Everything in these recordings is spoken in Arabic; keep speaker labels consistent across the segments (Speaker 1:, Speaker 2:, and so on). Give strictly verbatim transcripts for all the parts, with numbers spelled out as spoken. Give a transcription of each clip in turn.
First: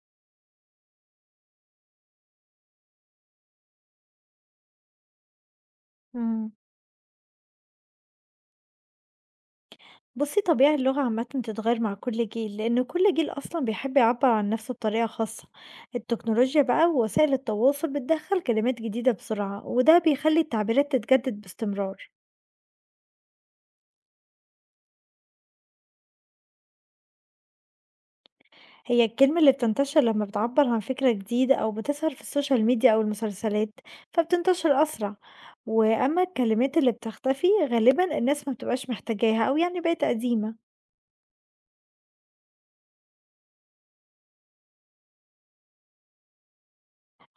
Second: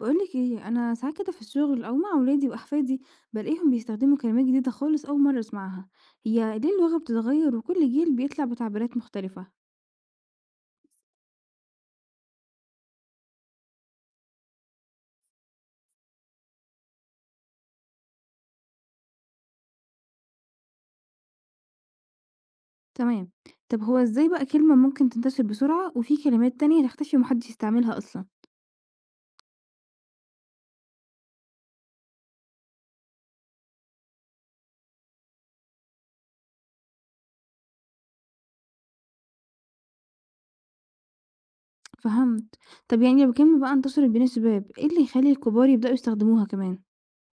Speaker 1: بقولك ايه، انا ساعات كده في الشغل او مع اولادي واحفادي بلاقيهم بيستخدموا كلمات جديده خالص اول مره اسمعها.
Speaker 2: إمم.
Speaker 1: هي ليه اللغه بتتغير وكل جيل بيطلع بتعبيرات مختلفه؟
Speaker 2: بُصّي طبيعي اللغة عامةً تتغيّر مع كل جيل، لإن كل جيل أصلًا بيحب يعبّر عن نَفْسه بطريقة خاصة. التكنولوجيا بقى ووسائل التواصل بتدخّل كلمات جديدة بسرعة، وده بيخلّي التعبيرات تتجدد باستمرار.
Speaker 1: تمام. طب هو ازاي بقى كلمه ممكن تنتشر بسرعه وفي كلمات تانية تختفي ومحدش يستعملها اصلا؟
Speaker 2: هي الكلمة اللي بتنتشر لمّا بتعبّر عن فكرة جديدة أو بتظهر في السوشيال ميديا أو المسلسلات، فبتنتشر أسرع. وأمّا الكلمات اللي بتختفي غالبًا الناس ما بتبقاش محتاجاها أو يعني بقت قديمة.
Speaker 1: فهمت. طب يعني لو كلمه بقى انتشرت بين الشباب، ايه اللي يخلي الكبار يبداوا يستخدموها كمان؟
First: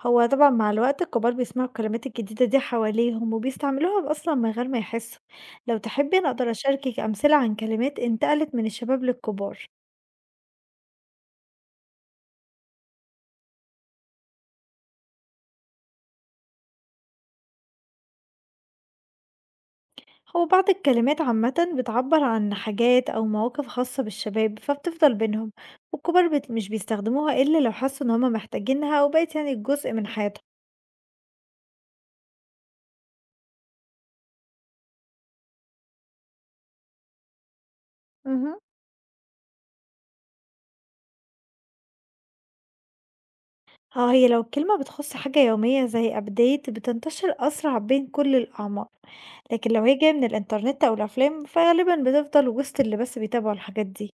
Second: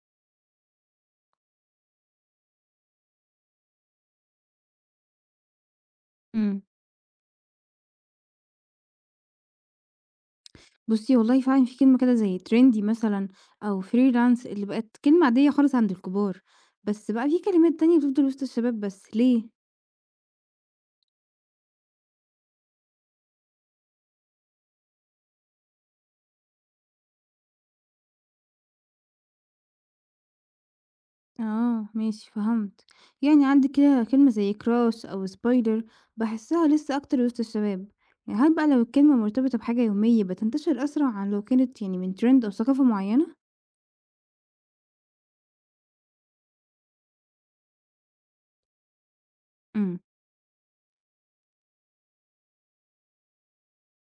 Speaker 2: هو طبعًا مع الوقت الكبار بيسمعوا الكلمات الجديدة دي حواليهم، وبيستعملوها أصلًا من غير ما يحسوا، لو تحبي أنا أقدر
Speaker 1: امم
Speaker 2: أشاركِك أمثلة عن كلمات انتقلت من الشباب للكبار،
Speaker 1: بصي والله فعلا في كلمة كده زي ترندي مثلا، أو فريلانس اللي بقت كلمة عادية خالص عند الكبار، بس بقى في كلمات تانية بتفضل وسط الشباب بس، ليه؟
Speaker 2: هو بعض الكلمات عامةً بتعبر عن حاجات أو مواقف خاصة بالشباب فبتفضل بينهم، والكبار بت مش بيستخدموها إلا لو حسوا إن هُم محتاجينها أو بقت يعني جزء من حياتهم.
Speaker 1: اه ماشي، فهمت. يعني عندك كده كلمة زي كراش أو سبايدر بحسها لسه أكتر وسط الشباب. يعني هل
Speaker 2: اهم.
Speaker 1: بقى لو الكلمة مرتبطة بحاجة يومية بتنتشر أسرع عن لو كانت يعني من ترند أو ثقافة معينة؟
Speaker 2: آه، هي لو الكلمة بتخص حاجة يومية زي update بتنتشر أسرع بين كل الأعمار، لكن لو هي
Speaker 1: امم
Speaker 2: جاية من الإنترنت أو الأفلام فغالبا بتفضل وسط اللي بس بيتابعوا الحاجات دي.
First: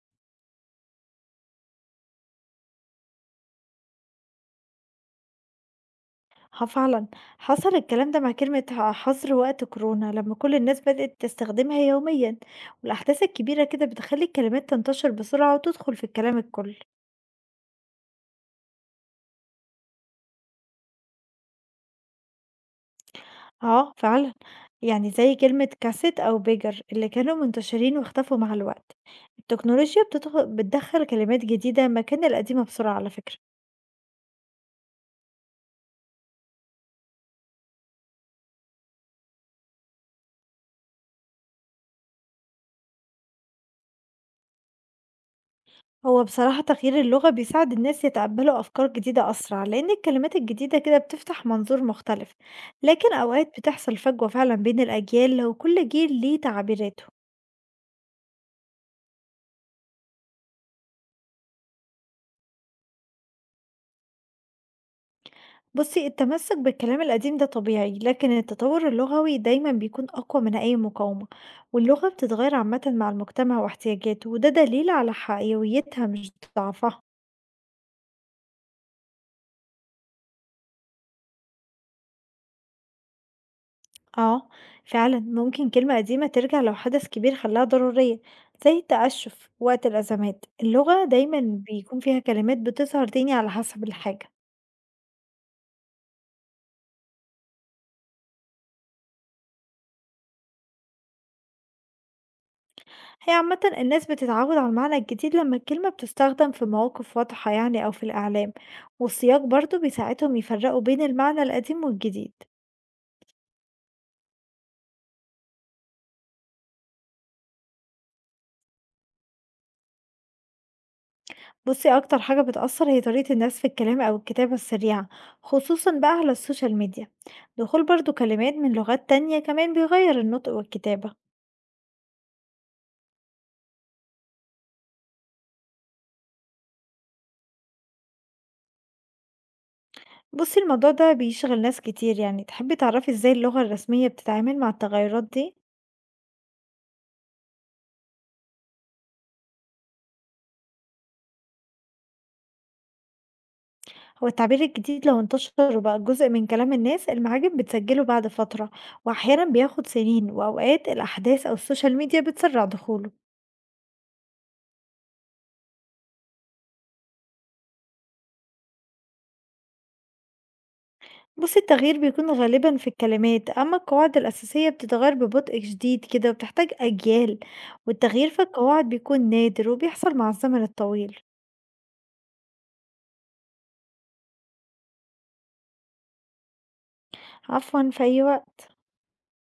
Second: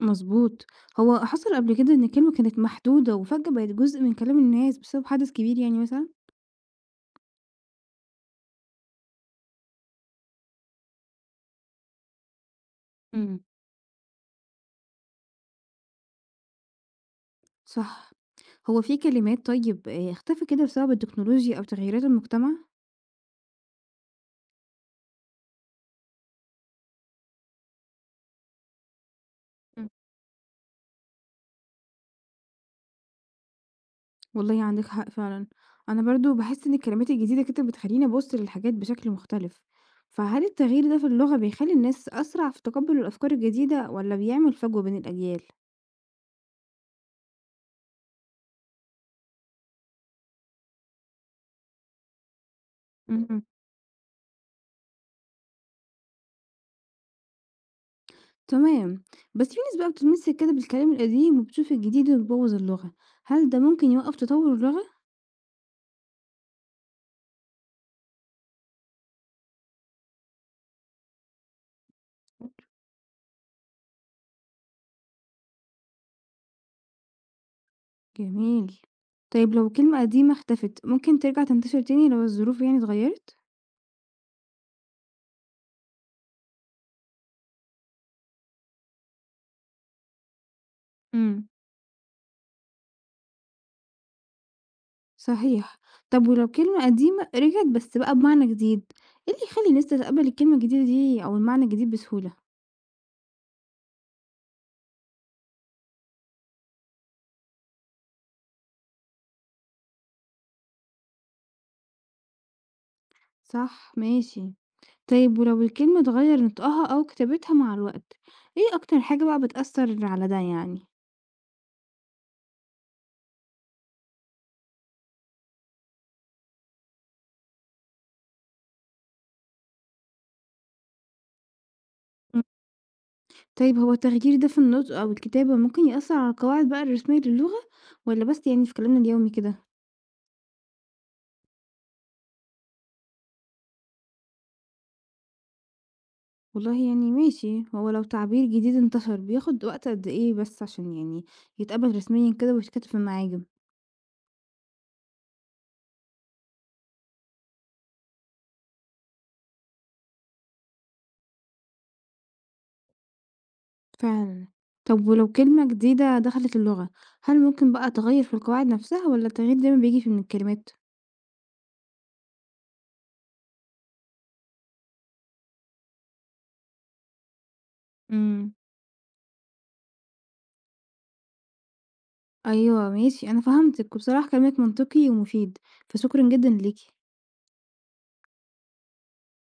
Speaker 1: مظبوط. هو حصل قبل كده إن الكلمة كانت محدودة وفجأة بقت جزء من كلام الناس بسبب حدث كبير يعني مثلا؟
Speaker 2: ها فعلا حصل الكلام ده مع كلمة ح- حظر وقت كورونا لما كل الناس بدأت تستخدمها يوميا، والأحداث
Speaker 1: امم
Speaker 2: الكبيرة كده بتخلي الكلمات تنتشر بسرعة وتدخل في الكلام الكل.
Speaker 1: صح. هو في كلمات طيب آه، اختفى كده بسبب التكنولوجيا أو تغييرات المجتمع؟
Speaker 2: آه فعلًا، يعني زي كلمة كاسيت أو بيجر اللي كانوا منتشرين واختفوا مع الوقت، التكنولوجيا بتدخ بتدخّل كلمات جديدة مكان القديمة بسرعة على فكرة،
Speaker 1: والله عندك حق فعلًا. أنا برضه باحس إن الكلمات الجديدة كده بتخلّيني أبُص للحاجات بشكل مختلف. فهل التغيير ده في اللغة بيخلّي الناس أسرع في تقبُّل الأفكار الجديدة والّا بيعمل فجوة بين الأجيال؟
Speaker 2: هو بصراحة تغيير اللغة بيساعد الناس يتقبلوا أفكار جديدة أسرع، لأن الكلمات الجديدة كده بتفتح منظور مختلف، لكن
Speaker 1: اهم.
Speaker 2: أوقات بتحصل فجوة فعلًا بين الأجيال وكل جيل ليه تعبيراته.
Speaker 1: تمام. بس في ناس بقى بتتمسك كده بالكلام القديم وبتشوف الجديد وبيبوّظ اللغة. هل ده ممكن يوقّف تطوُّر اللغة؟
Speaker 2: بُصّي، التمسّك بالكلام القديم ده طبيعي، لكن التطوّر اللغوي دايمًا بيكون أقوى من أي مقاومة، واللغة بتتغيّر عامةً مع المجتمع واحتياجاته، وده دليل على حيويتها مش ضعفها.
Speaker 1: جميل. طيب لو كلمة قديمة اختفت، ممكن ترجع تنتشر تاني لو الظروف يعني اتغيّرت؟
Speaker 2: آه، فعلًا ممكن كلمة قديمة ترجع لو حدث كبير خلاها ضرورية، زي التقشُّف وقت الأزمات، اللغة دايمًا
Speaker 1: إمم.
Speaker 2: بيكون فيها كلمات بتظهر تاني على حسب الحاجة.
Speaker 1: صحيح. طب ولو كلمة قديمة رجعت بس بقى بمعنى جديد، إيه اللي يخلّي الناس تتقبّل الكلمة الجديدة دي أو المعنى الجديد بسهولة؟
Speaker 2: هي عامة الناس بتتعود على المعنى الجديد لما الكلمة بتستخدم في مواقف واضحة يعني أو في الإعلام، والسياق برضو بيساعدهم يفرقوا بين المعنى القديم والجديد.
Speaker 1: صح، ماشي. طيب ولو الكلمة اتغيّر نطقها أو كتابتها مع الوقت، إيه أكتر حاجة بقى بتأثّر على ده يعني؟
Speaker 2: بصي أكتر حاجة بتأثر هي طريقة الناس في الكلام أو الكتابة السريعة، خصوصا بقى على السوشيال ميديا. دخول برضو كلمات من لغات تانية كمان بيغير النطق والكتابة.
Speaker 1: إمم. طيب هو التغيير ده في النطق أو الكتابة ممكن يأثّر على القواعد بقى الرسمية للغة والّا بس يعني في كلامنا اليومي كده؟
Speaker 2: بصي الموضوع ده بيشغل ناس كتير، يعني تحبي تعرفي ازاي اللغة الرسمية بتتعامل مع التغيرات دي؟
Speaker 1: والله يعني ماشي، هو لو تعبير جديد انتشر بياخد وقت قد إيه بس عشان يعني يتقبل رسميًا كده ويتكتب في المعاجم؟
Speaker 2: هو التعبير الجديد لو انتشر وبقى جزء من كلام الناس المعاجم بتسجله بعد فترة، وأحيانا بياخد سنين وأوقات الأحداث أو السوشيال ميديا بتسرع دخوله.
Speaker 1: فعلًا. طب ولو كلمة جديدة دخلت اللغة، هل ممكن بقى تغيّر في القواعد نفسها والّا التغيير دايمًا بييجي في من الكلمات؟
Speaker 2: بص التغيير بيكون غالبا في الكلمات، أما القواعد الأساسية بتتغير ببطء شديد كده وبتحتاج أجيال، والتغيير في
Speaker 1: إمم.
Speaker 2: القواعد بيكون نادر وبيحصل مع الزمن الطويل.
Speaker 1: أيوه ماشي، أنا فهمتِك، وبصراحة كلامِك منطقي ومفيد، فشكرًا جدًا ليكِ.
Speaker 2: عفوا، في أي وقت.